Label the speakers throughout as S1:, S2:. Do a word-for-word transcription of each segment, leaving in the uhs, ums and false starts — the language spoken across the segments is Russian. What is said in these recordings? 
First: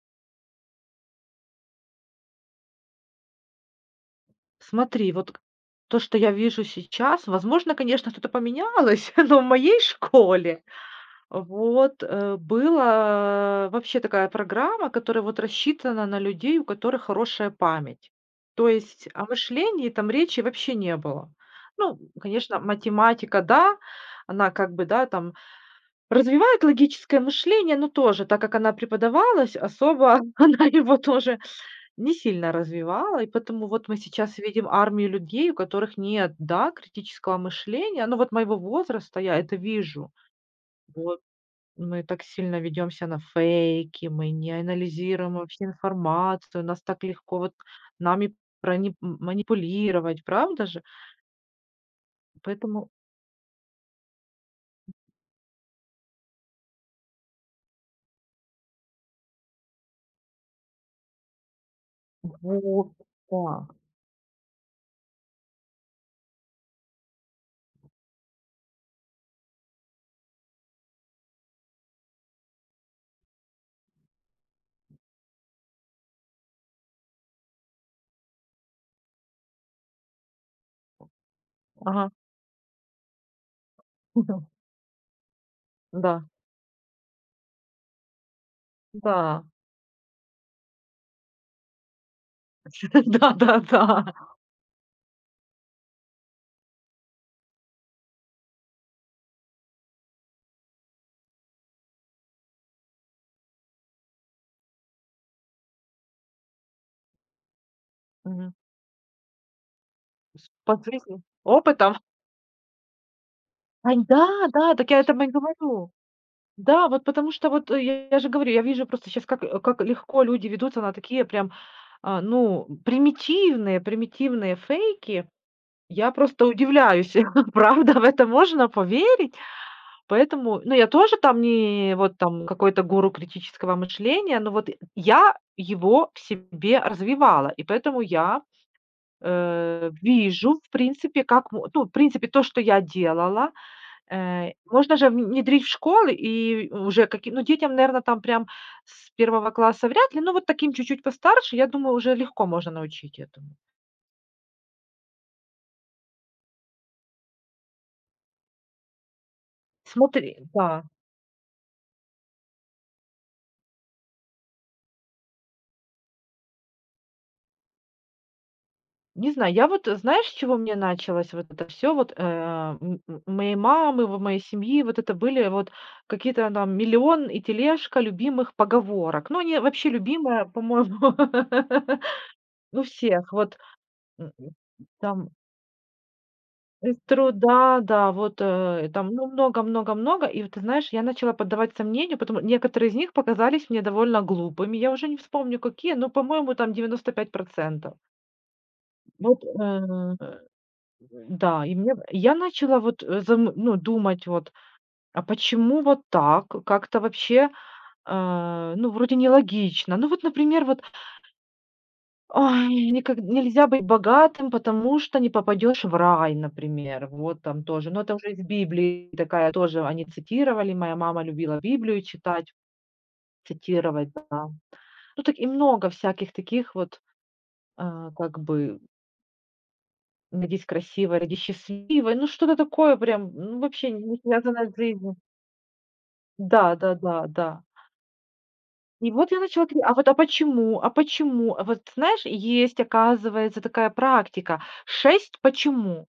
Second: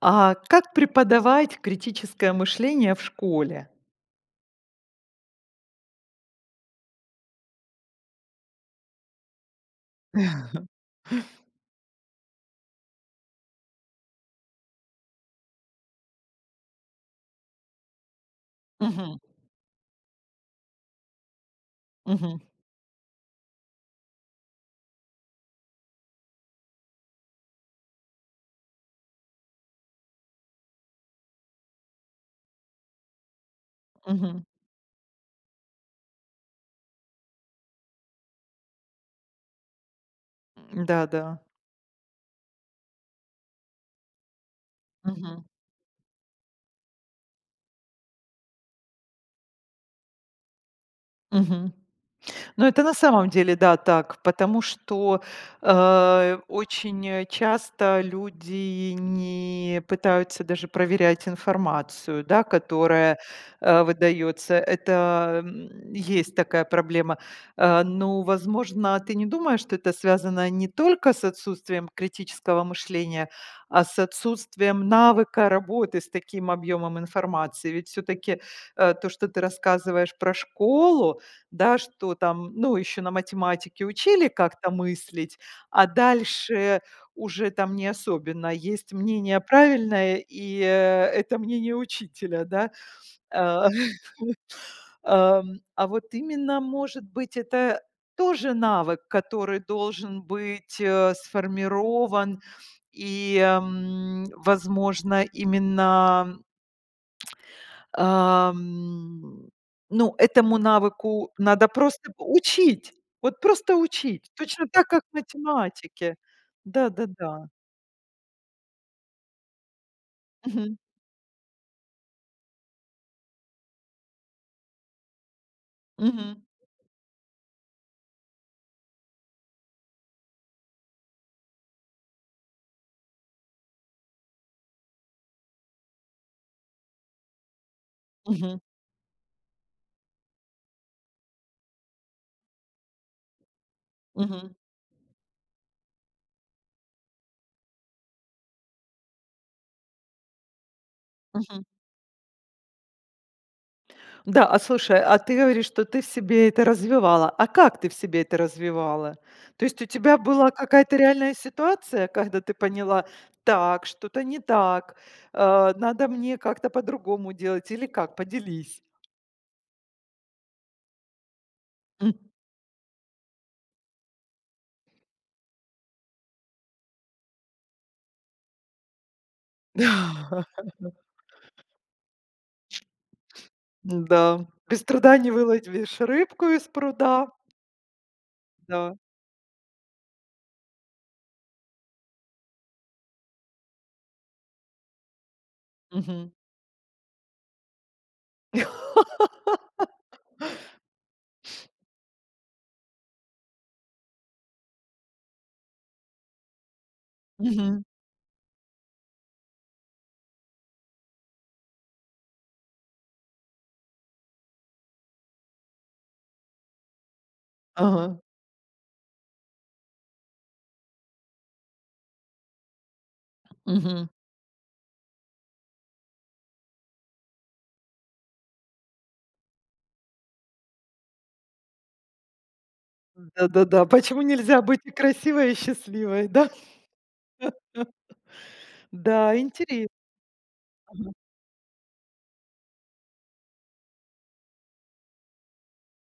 S1: А как преподавать критическое мышление в школе?
S2: Смотри, вот к то, что я вижу сейчас, возможно, конечно, что-то поменялось, но в моей школе вот, э, была вообще такая программа, которая вот рассчитана на людей, у которых хорошая память. То есть
S1: Мгм,
S2: о мышлении там речи вообще не было. Ну,
S1: мгм,
S2: конечно, математика, да, она как бы, да, там развивает логическое мышление, но тоже, так как она преподавалась, особо она его тоже не сильно развивала, и поэтому вот мы сейчас
S1: мгм.
S2: видим армию людей, у которых нет, да, критического мышления. Ну, вот моего возраста я это вижу. Вот
S1: Да-да.
S2: мы так сильно ведемся на фейки, мы не анализируем
S1: Мгм,
S2: вообще информацию, нас так легко вот нами прони- м, манипулировать, правда же?
S1: мгм. Ну, это
S2: Поэтому
S1: на самом деле, да, так, потому что э, очень э, часто люди не пытаются даже проверять информацию, да,
S2: вот,
S1: которая
S2: да,
S1: э, выдается. Это м, есть такая проблема. Э, ну, возможно, ты не думаешь, что это связано не только с отсутствием критического мышления, а с отсутствием навыка работы с таким объемом информации. Ведь все-таки то, что ты рассказываешь про школу, да,
S2: ага,
S1: что там, ну, еще на математике учили как-то мыслить, а
S2: да,
S1: дальше уже там не особенно. Есть мнение
S2: да,
S1: правильное, и, э, это мнение учителя, да.
S2: да, да,
S1: А,
S2: да.
S1: ам, а вот именно, может быть, это тоже навык, который должен быть, э, сформирован и, м, возможно, именно.
S2: Мгм.
S1: Ам, ну,
S2: С-
S1: этому
S2: По жизни,
S1: навыку надо
S2: опытом.
S1: просто учить, вот просто
S2: Ай, да,
S1: учить, точно
S2: да,
S1: так,
S2: так я
S1: как
S2: это и говорю.
S1: математике.
S2: Да, вот потому
S1: Да-да-да.
S2: что вот, э, я я же говорю, я вижу просто сейчас как, э, как легко люди
S1: Мгм.
S2: ведутся на такие прям, а, ну, примитивные примитивные фейки. Я
S1: Мгм.
S2: просто удивляюсь, правда, в это можно поверить? Поэтому, ну, я тоже там не вот там какой-то гуру критического мышления, но вот я его в себе развивала, и поэтому я,
S1: Мгм.
S2: э, вижу, в принципе, как мо ну, в принципе, то, что я делала. Э,
S1: Мгм.
S2: можно же внедрить в школы и уже каким, ну, детям, наверное, там прям с первого класса вряд ли, но вот таким чуть-чуть постарше,
S1: Мгм.
S2: я думаю, уже легко можно научить этому.
S1: Да, а слушай, а ты говоришь, что ты в себе это развивала. А как ты в себе это развивала? То есть у тебя
S2: Смотри,
S1: была
S2: да.
S1: какая-то реальная ситуация, когда ты поняла: "Так, что-то не так, э, надо мне как-то по-другому делать" или как? Поделись.
S2: Не знаю, я вот, э, знаешь, с чего мне началось вот это все. Вот,
S1: М.
S2: э, м м моей мамы, в моей семьи вот это были вот какие-то там «Миллион» и «Тележка» любимых поговорок. Ну, они вообще любимые, по-моему, у всех. Вот, м,
S1: Да без труда
S2: там
S1: не выловишь рыбку из
S2: из
S1: пруда.
S2: труда, да, вот, э,
S1: Да.
S2: там, ну, много-много-много. И вот ты знаешь, я начала поддавать сомнению, потому некоторые из них показались мне довольно глупыми. Я уже не вспомню какие, но,
S1: Мгм.
S2: по-моему, там девяносто пять процентов. Вот, э, да, и мне я начала вот, э, зам ну, думать вот, а почему вот так? Как-то вообще,
S1: Мгм.
S2: э, ну, вроде нелогично. Ну, вот, например, вот ой, никак нельзя быть богатым, потому что не попадешь в рай, например. Вот там тоже. Но это
S1: Ага.
S2: уже из Библии, такая тоже они цитировали. Моя мама любила Библию читать,
S1: Мгм.
S2: цитировать, да. Ну, так и много всяких таких вот, а, как бы «Родись красивой, родись счастливой». Ну, что-то такое прям, ну,
S1: Да-да-да.
S2: вообще не
S1: Почему нельзя
S2: связанное с
S1: быть и
S2: жизнью.
S1: красивой, и счастливой, да?
S2: Да, да, да, да. И вот
S1: Да,
S2: я начала говорить: «А
S1: интересно.
S2: вот, а почему? А
S1: Мгм.
S2: почему?» А вот знаешь, есть, оказывается, такая практика: шесть «почему».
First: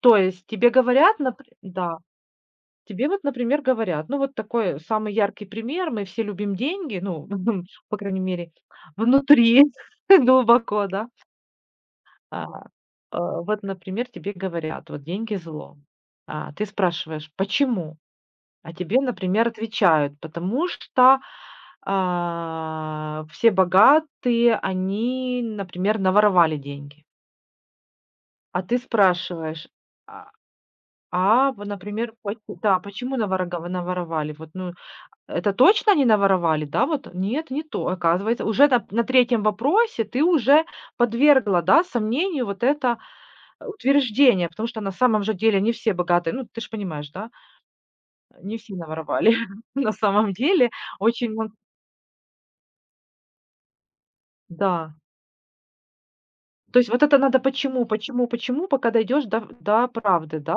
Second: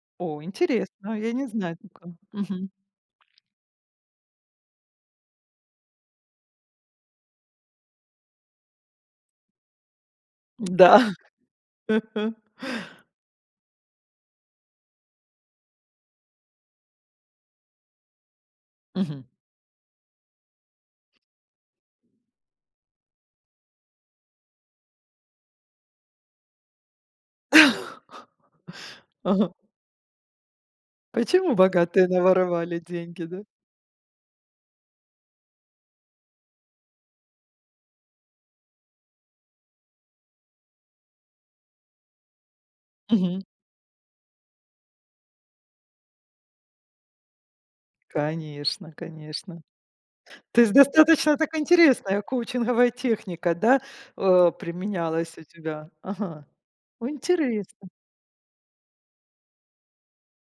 S2: То
S1: О,
S2: есть тебе
S1: интересно,
S2: говорят,
S1: я
S2: напр
S1: не знаю
S2: да,
S1: такого. Мгм.
S2: тебе вот, например, говорят, ну, вот такой самый яркий пример, мы все любим деньги, ну, по крайней мере, внутри глубоко, да.
S1: Да.
S2: А, э, вот, например, тебе говорят: «Вот деньги — зло». А ты спрашиваешь: «Почему?» А тебе,
S1: Мгм.
S2: например, отвечают: «Потому что, а, все богатые, они, например, наворовали деньги». А ты
S1: Ага.
S2: спрашиваешь: «А А,
S1: Почему
S2: вот,
S1: богатые
S2: например, поти
S1: наворовали
S2: да, почему
S1: деньги, да?
S2: наворого наворовали? Вот, ну, это точно они наворовали, да, вот?» Нет, не то. Оказывается, уже на на третьем вопросе ты уже подвергла, да, сомнению вот это
S1: Мгм.
S2: э, утверждение, потому что на самом же деле не все богатые, ну, ты ж понимаешь, да, не все
S1: Конечно,
S2: наворовали.
S1: конечно.
S2: На самом
S1: То
S2: деле
S1: есть
S2: очень
S1: достаточно
S2: мно
S1: так интересная коучинговая техника, да, э,
S2: да.
S1: применялась у тебя? Ага.
S2: То есть вот
S1: О,
S2: это надо
S1: интерес
S2: почему, почему, почему, пока дойдешь до до правды, да?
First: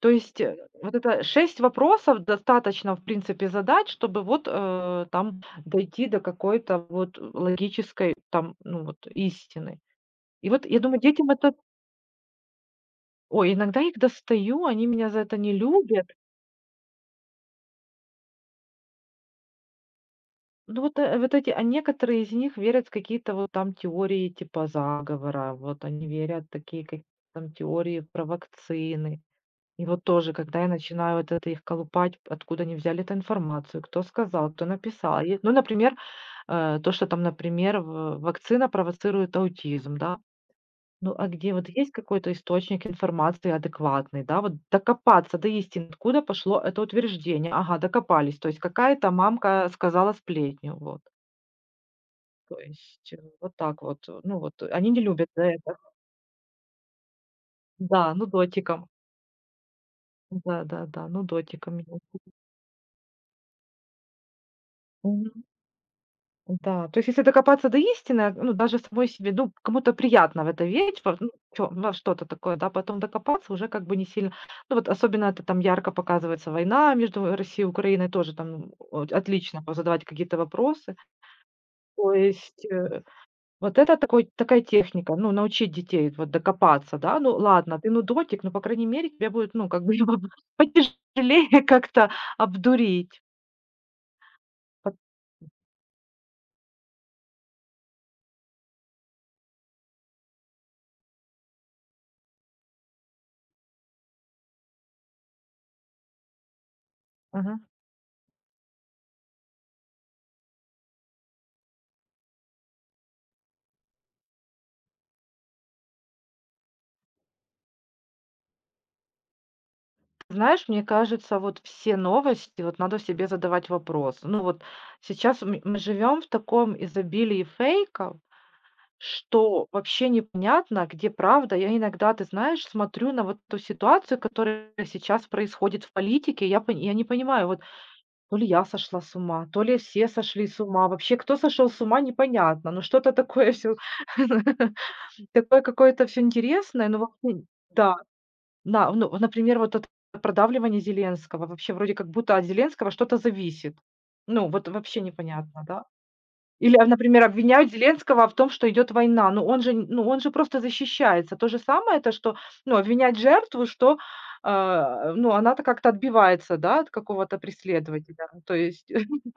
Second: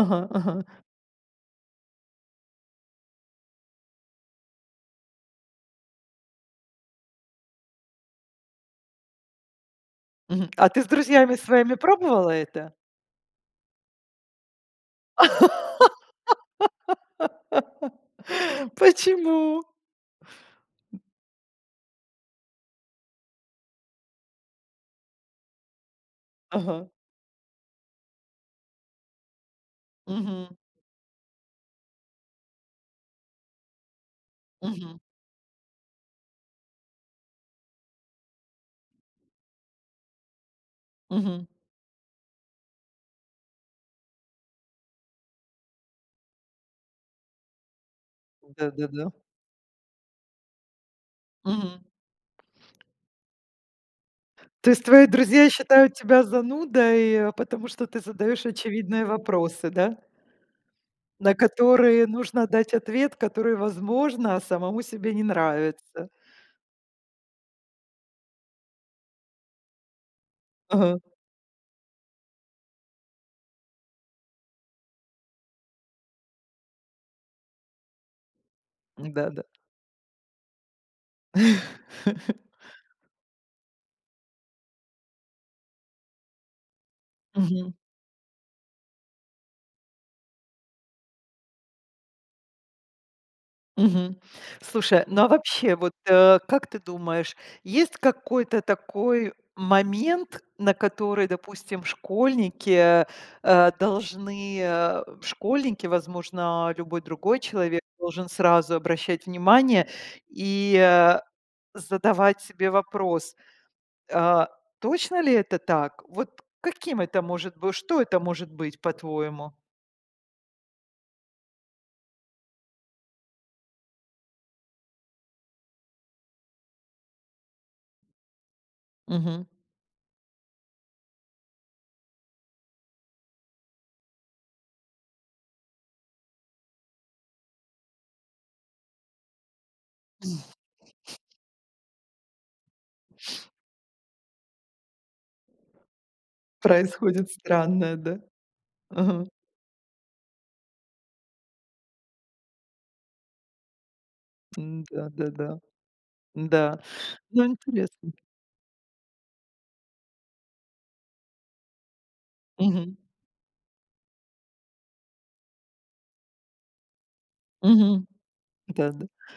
S2: То
S1: ага,
S2: есть, э,
S1: ага.
S2: вот это шесть вопросов достаточно, в принципе, задать, чтобы вот, э, там дойти до какой-то вот логической там, ну вот, истины.
S1: Мгм.
S2: И вот
S1: А
S2: я
S1: ты с
S2: думаю, детям
S1: друзьями
S2: это
S1: своими пробовала это?
S2: ой, иногда их достаю, они меня за это не любят.
S1: Почему?
S2: Ну вот, э, вот эти, а некоторые из них верят в какие-то вот там теории типа заговора, вот они верят в такие
S1: Ага.
S2: какие-то там теории про вакцины. И вот тоже,
S1: Мгм.
S2: когда я начинаю вот это их колупать, откуда они взяли эту информацию, кто сказал, кто
S1: Мгм.
S2: написал. И, ну, например, э, то, что там, например, в- вакцина провоцирует аутизм, да. Ну, а
S1: Мгм.
S2: где вот есть какой-то источник информации адекватный, да, вот докопаться до истины, откуда пошло это утверждение, ага, докопались, то есть какая-то
S1: Да-да-да.
S2: мамка сказала сплетню, вот,
S1: Мгм.
S2: то есть э, вот так вот, э, ну вот, э,
S1: То есть
S2: они не
S1: твои
S2: любят за
S1: друзья
S2: это,
S1: считают тебя занудой, э, потому что ты
S2: да, ну
S1: задаешь
S2: дотиком,
S1: очевидные вопросы, да?
S2: да-да-да, ну
S1: На
S2: дотиком.
S1: которые нужно дать ответ, который, возможно, самому себе не нравится.
S2: Да, то есть если докопаться до истины, а, ну, даже самой себе, ну, кому-то приятно в это верить,
S1: Ага.
S2: во, ну, чё, во что-то такое, да, потом докопаться уже как бы не сильно. Ну, вот особенно это там ярко показывается война между Россией и Украиной, тоже там о-
S1: Да-да.
S2: отлично задавать какие-то вопросы. То есть э, вот это такой, такая техника, ну, научить детей вот докопаться, да, ну,
S1: Мгм.
S2: ладно, ты нудотик, но, по крайней мере, тебе будет, ну, как бы потяжелее как-то обдурить.
S1: Мгм.
S2: Пот-
S1: Слушай, ну а вообще, вот, э, как ты думаешь, есть какой-то такой момент, на который, допустим, школьники, э, должны, э, школьники, возможно, любой другой
S2: Ага.
S1: человек должен сразу обращать внимание и, э, задавать себе вопрос: "А, точно ли это так?" Вот каким это может быть? Что это может быть, по-твоему?
S2: Знаешь, мне кажется, вот все новости, вот надо себе задавать вопрос. Ну вот сейчас мы, мы живем в таком изобилии фейков,
S1: Мгм.
S2: что вообще непонятно, где правда. Я иногда, ты знаешь, смотрю на вот ту ситуацию, которая сейчас происходит в политике, я, пон- я не понимаю, вот то ли я сошла с ума, то ли все сошли с ума. Вообще, кто сошел с ума, непонятно. Ну что-то такое все, такое какое-то все интересное, но
S1: Происходит
S2: вообще, да.
S1: странное, да?
S2: Да, ну,
S1: Ага.
S2: например, вот это продавливание Зеленского. Вообще вроде как будто от Зеленского что-то зависит. Ну, вот
S1: М,
S2: вообще
S1: да-да-да.
S2: непонятно, да. Или,
S1: Да,
S2: а, например,
S1: ну
S2: обвиняют
S1: интересно.
S2: Зеленского в том, что идет война. Ну, он же н ну, он же просто защищается. То же самое это, что, ну,
S1: Мгм.
S2: обвинять жертву, что, а, ну, она-то как-то отбивается, да, от какого-то
S1: Мгм.
S2: преследователя. Ну, то есть,
S1: Да-да.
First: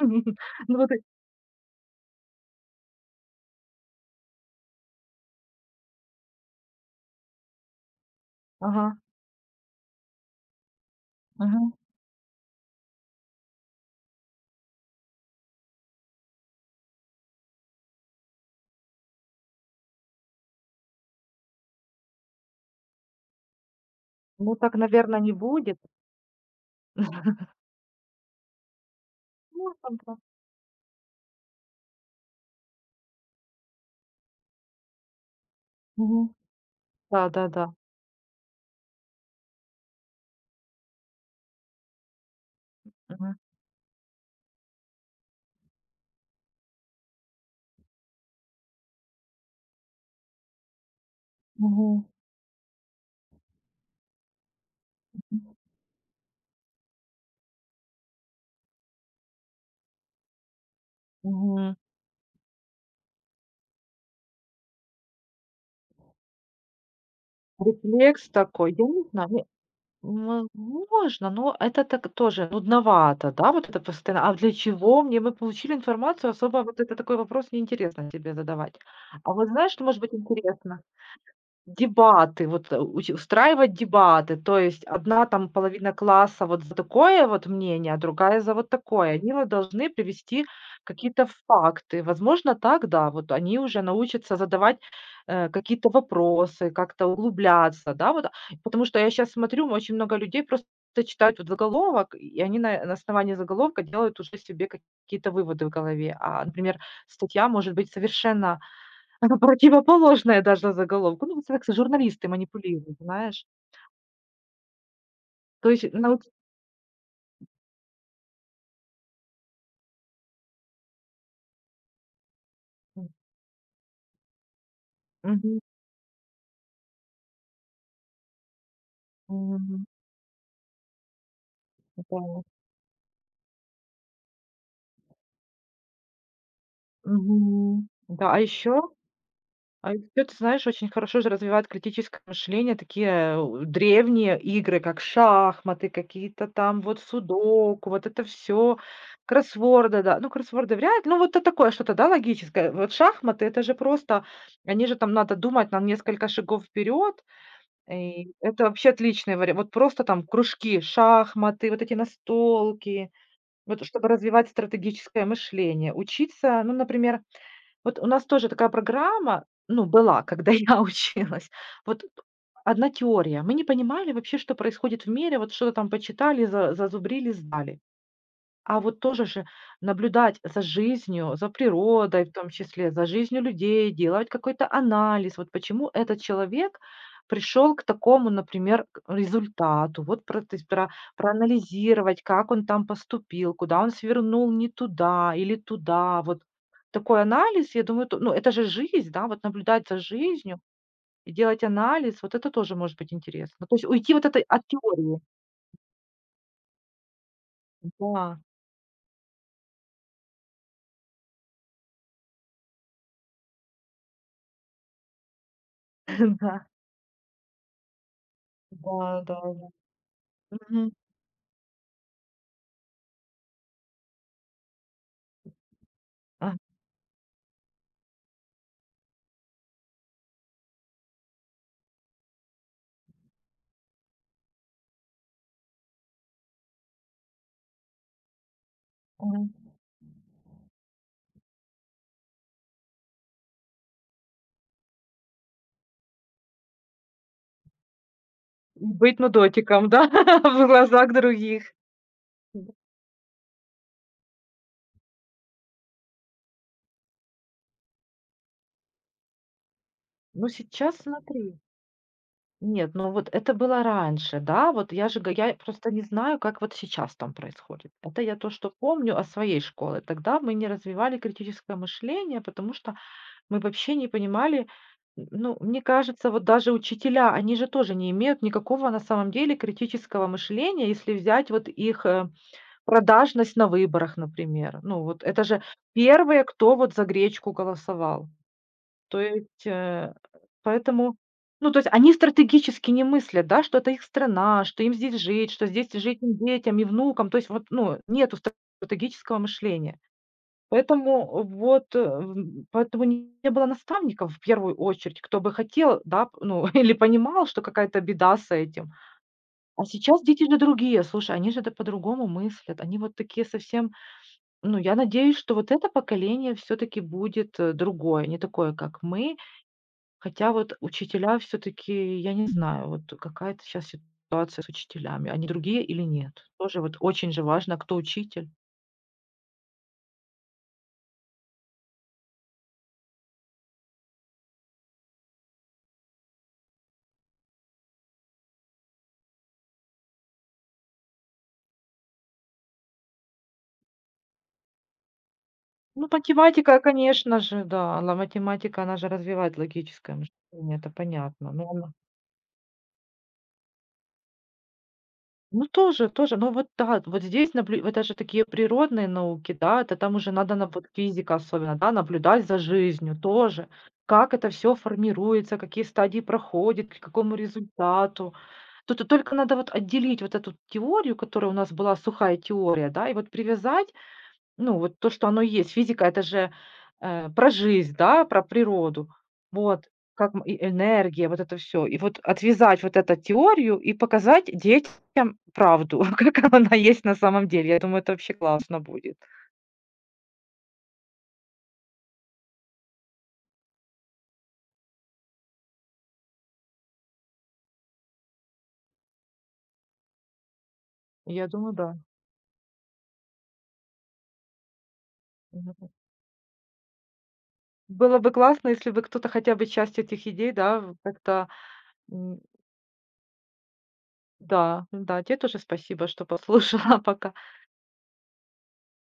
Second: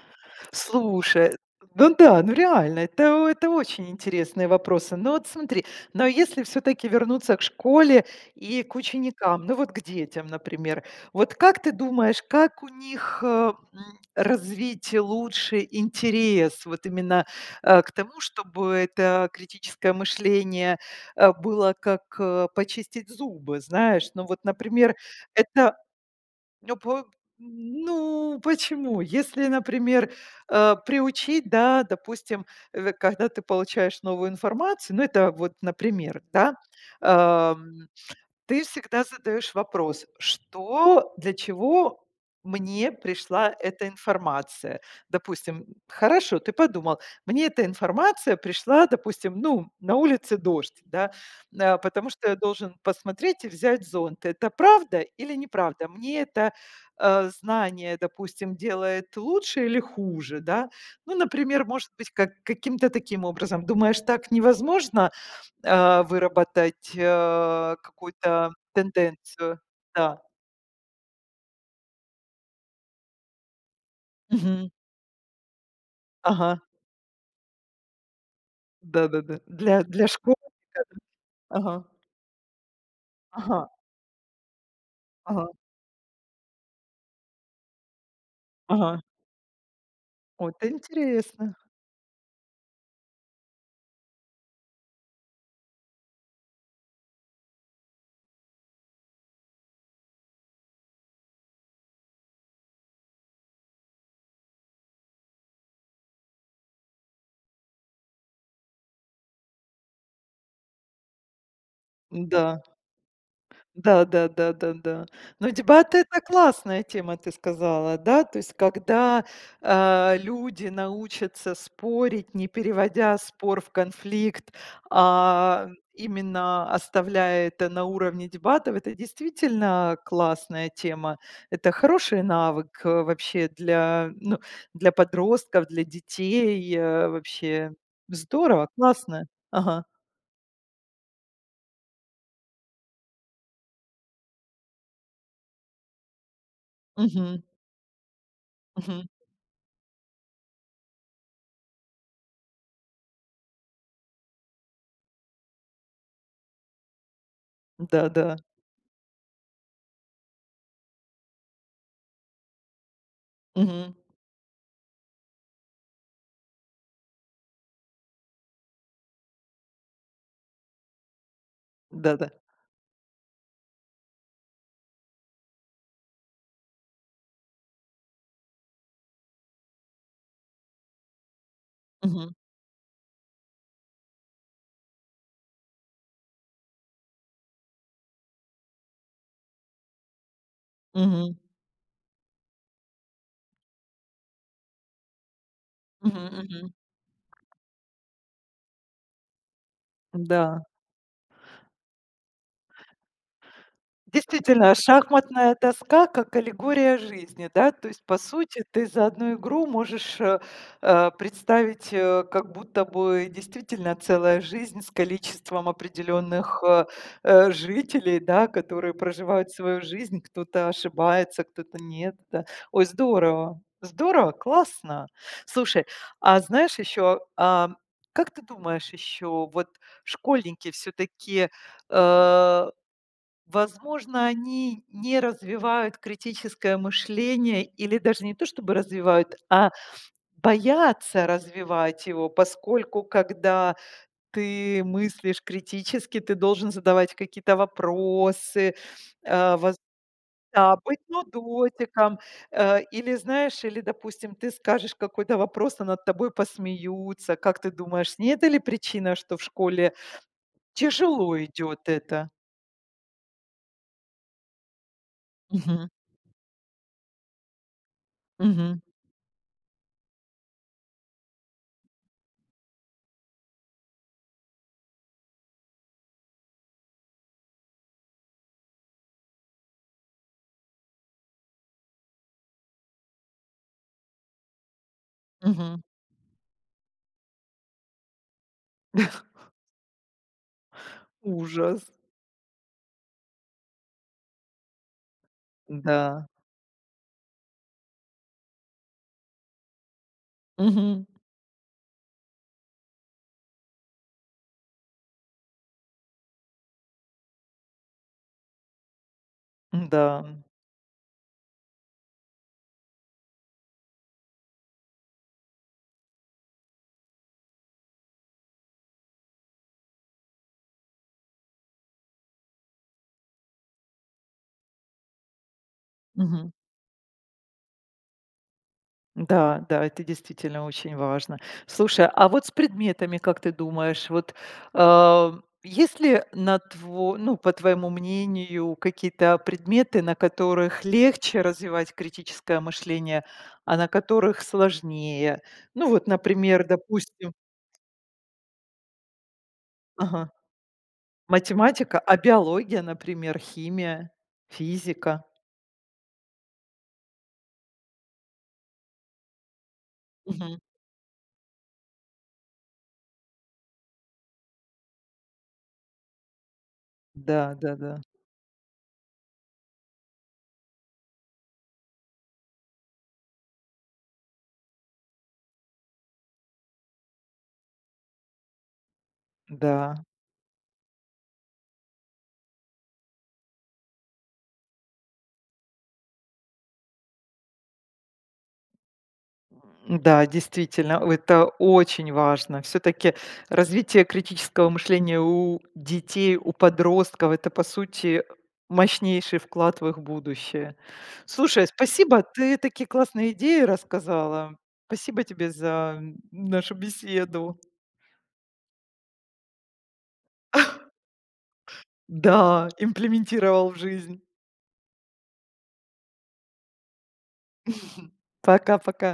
S2: ну, вот и
S1: Слушай, ну да, ну реально, это это очень интересные вопросы. Но вот смотри, но если все-таки вернуться к школе и к
S2: ага,
S1: ученикам, ну вот к детям, например, вот как
S2: мгм.
S1: ты думаешь, как у них э, м, развить лучше интерес вот именно э, к тому, чтобы это критическое мышление э, было как э, почистить зубы, знаешь? Ну вот,
S2: Ну, так,
S1: например,
S2: наверное, не
S1: это
S2: будет.
S1: Ну, по ну, почему? Если,
S2: Ну, там,
S1: например,
S2: да.
S1: э, приучить, да, допустим, э, когда ты получаешь новую информацию, ну, это вот, например,
S2: Мгм.
S1: да,
S2: Да-да-да.
S1: ты всегда задаешь вопрос: "Что, для чего мне
S2: Мгм.
S1: пришла эта информация?" Допустим, хорошо, ты подумал: "Мне эта информация пришла, допустим, ну, на улице дождь, да, а,
S2: Мгм.
S1: потому что я должен посмотреть и взять зонт. Это правда или неправда? Мне это, э, знание, допустим, делает лучше или хуже?" Да? Ну, например,
S2: Мгм.
S1: может быть, как каким-то таким образом. Думаешь, так невозможно, а, выработать, а,
S2: Рефлекс
S1: какую-то
S2: такой, я не знаю, мне
S1: тенденцию. Да.
S2: мо можно, но это так тоже нудновато, да, вот это постоянно. А для
S1: Мгм.
S2: чего мне? Мы получили информацию, особо
S1: Ага.
S2: вот это такой вопрос неинтересно тебе задавать. А
S1: Да-да-да.
S2: вот знаешь,
S1: Для
S2: что может
S1: для
S2: быть интересно?
S1: школьника. Ага.
S2: Дебаты, вот, э, уч
S1: Ага.
S2: устраивать дебаты. То есть одна там
S1: Ага.
S2: половина класса вот за такое вот мнение, а другая за вот
S1: Ага.
S2: такое. Они вот должны привести
S1: О,
S2: какие-то
S1: интересно.
S2: факты. Возможно, так, да, вот они уже научатся задавать, э, какие-то вопросы, как-то углубляться, да, вот. Потому что я сейчас смотрю, очень много людей просто читают вот заголовок, и они на на основании заголовка делают уже себе какие-то выводы в голове. А, например, статья может быть совершенно это противоположное даже заголовку. Ну, вот так журналисты
S1: Да.
S2: манипулируют, знаешь.
S1: Да, да, да, да, да. Но
S2: То есть
S1: дебаты —
S2: науч
S1: это классная тема, ты сказала, да? То есть когда, а, люди научатся спорить, не переводя спор в конфликт,
S2: мгм,
S1: а именно оставляя это на уровне дебатов, это
S2: мгм,
S1: действительно классная тема. Это хороший
S2: да,
S1: навык, э, вообще для, ну, для подростков, для детей, э, вообще.
S2: мгм. Да, а
S1: Здорово,
S2: еще
S1: классно. Ага.
S2: а еще, ты знаешь, очень хорошо же развивает критическое мышление такие, э, древние игры, как шахматы, какие-то там вот
S1: Мгм,
S2: судоку, вот это все
S1: мгм.
S2: кроссворды, да. Ну, кроссворды вряд ли, ну, вот это такое что-то, да, логическое. Вот шахматы — это же просто они же там надо думать на несколько шагов вперед.
S1: Да,
S2: И
S1: да.
S2: это вообще отличный вариант. Вот просто там кружки, шахматы, вот эти настолки, вот
S1: Мгм.
S2: чтобы развивать стратегическое мышление. Учиться, ну, например, вот у нас тоже такая программа, ну, была, когда я училась. Вот
S1: Да-да.
S2: одна теория. Мы не понимали вообще, что происходит в мире, вот что-то там почитали, за зазубрили, сдали. А вот тоже же наблюдать за жизнью, за природой, в
S1: Мгм.
S2: том числе, за жизнью людей, делать какой-то анализ. Вот почему этот человек пришел к такому, например, к результату. Вот про, то есть про-
S1: Мгм.
S2: проанализировать, как он там поступил, куда он свернул не туда или
S1: Мгм.
S2: туда. Вот
S1: Мгм.
S2: такой анализ, я думаю, то- ну это же жизнь, да, вот наблюдать за жизнью
S1: Да.
S2: и делать анализ, вот это тоже может быть интересно. То есть уйти вот этой от
S1: Действительно, а
S2: теории.
S1: шахматная доска как аллегория жизни, да? То есть, по
S2: Да,
S1: сути, ты за одну игру можешь, э, э, представить, э, как будто бы действительно целая жизнь с количеством определенных,
S2: да,
S1: э, э, жителей, да, которые
S2: да, да.
S1: проживают
S2: Да.
S1: свою жизнь. Кто-то
S2: Мгм.
S1: ошибается, кто-то нет, да. Ой, здорово, здорово, классно. Слушай, а знаешь еще, как ты думаешь еще, вот школьники все-таки, э возможно, они не развивают критическое мышление или даже не то чтобы развивают,
S2: Мгм.
S1: а боятся развивать его, поскольку когда ты мыслишь критически, ты должен задавать какие-то вопросы,
S2: И быть
S1: э, воз
S2: нудотиком, да, в
S1: да, быть
S2: глазах других.
S1: нудотиком, э, или, знаешь, или, допустим, ты скажешь какой-то вопрос, а над тобой посмеются. Как ты думаешь, не это ли причина, что в школе
S2: Ну, сейчас
S1: тяжело
S2: смотри.
S1: идет это?
S2: Нет, ну вот это было раньше, да, вот я же га я
S1: Мгм,
S2: просто не знаю, как вот сейчас там происходит. Это я то, что
S1: мгм,
S2: помню о своей школе. Тогда мы не развивали критическое мышление, потому что мы вообще не понимали, н ну, мне кажется, вот даже учителя, они же тоже не имеют никакого на самом деле критического мышления, если взять вот их, э, продажность на выборах, например. Ну, вот это же
S1: мгм.
S2: первые, кто вот за гречку голосовал. То есть, э, поэтому ну, то
S1: Ужас.
S2: есть они стратегически не мыслят, да, что это их страна, что им здесь жить, что здесь жить
S1: Да.
S2: им детям и внукам. То есть вот, ну, нету стратегического мышления.
S1: Мгм.
S2: Поэтому вот, э, м, поэтому не было наставников в первую очередь, кто бы хотел, да, п ну, или понимал, что какая-то беда с этим. А
S1: Да.
S2: сейчас дети же другие, слушай, они же, да, по-другому мыслят, они вот такие совсем ну, я надеюсь, что вот это поколение все таки будет, э, другое, не такое, как мы. Хотя вот учителя все таки я не знаю, вот какая-то щас ситуация с учителями. Они другие или нет?
S1: Мгм.
S2: Тоже вот очень же важно, кто учитель.
S1: Да, да, это действительно очень важно. Слушай, а вот с предметами, как ты думаешь, вот, а, есть ли на тво ну, по твоему мнению, какие-то предметы, на которых легче развивать критическое мышление, а на которых сложнее? Ну
S2: Ну,
S1: вот, например,
S2: математика,
S1: допустим.
S2: конечно же, да. Ла Математика, она же развивает логическое
S1: Ага.
S2: мышление, это понятно. Но
S1: Математика, а биология, например, химия, физика?
S2: ну, тоже, тоже. Ну, вот да, вот здесь наблю это же такие природные науки, да, это там уже надо
S1: Мгм.
S2: на вот физика особенно, да, наблюдать за жизнью тоже. Как это все формируется, какие стадии проходит, к какому
S1: Да, да-да.
S2: результату. Тут и только надо вот отделить вот эту теорию, которая у нас была сухая теория, да, и вот привязать ну, вот то, что оно есть. Физика — это же, э, про жизнь, да, про природу.
S1: Да.
S2: Вот,
S1: Да.
S2: как м и энергия, вот это все. И вот отвязать вот эту теорию и показать детям правду, как она есть на самом деле. Я думаю, это вообще классно будет.
S1: Да, действительно, это очень важно. Все-таки развитие критического мышления у детей, у подростков, это, по сути, мощнейший вклад в их будущее.
S2: Я
S1: Слушай,
S2: думаю, да.
S1: спасибо, ты такие классные идеи рассказала. Спасибо тебе
S2: Мгм.
S1: за нашу беседу.
S2: Было бы классно, если бы кто-то хотя бы часть этих идей, да, в как-то, м,
S1: Да, имплементировал в жизнь.
S2: да, да, тебе тоже спасибо, что послушала. Пока.
S1: Пока-пока.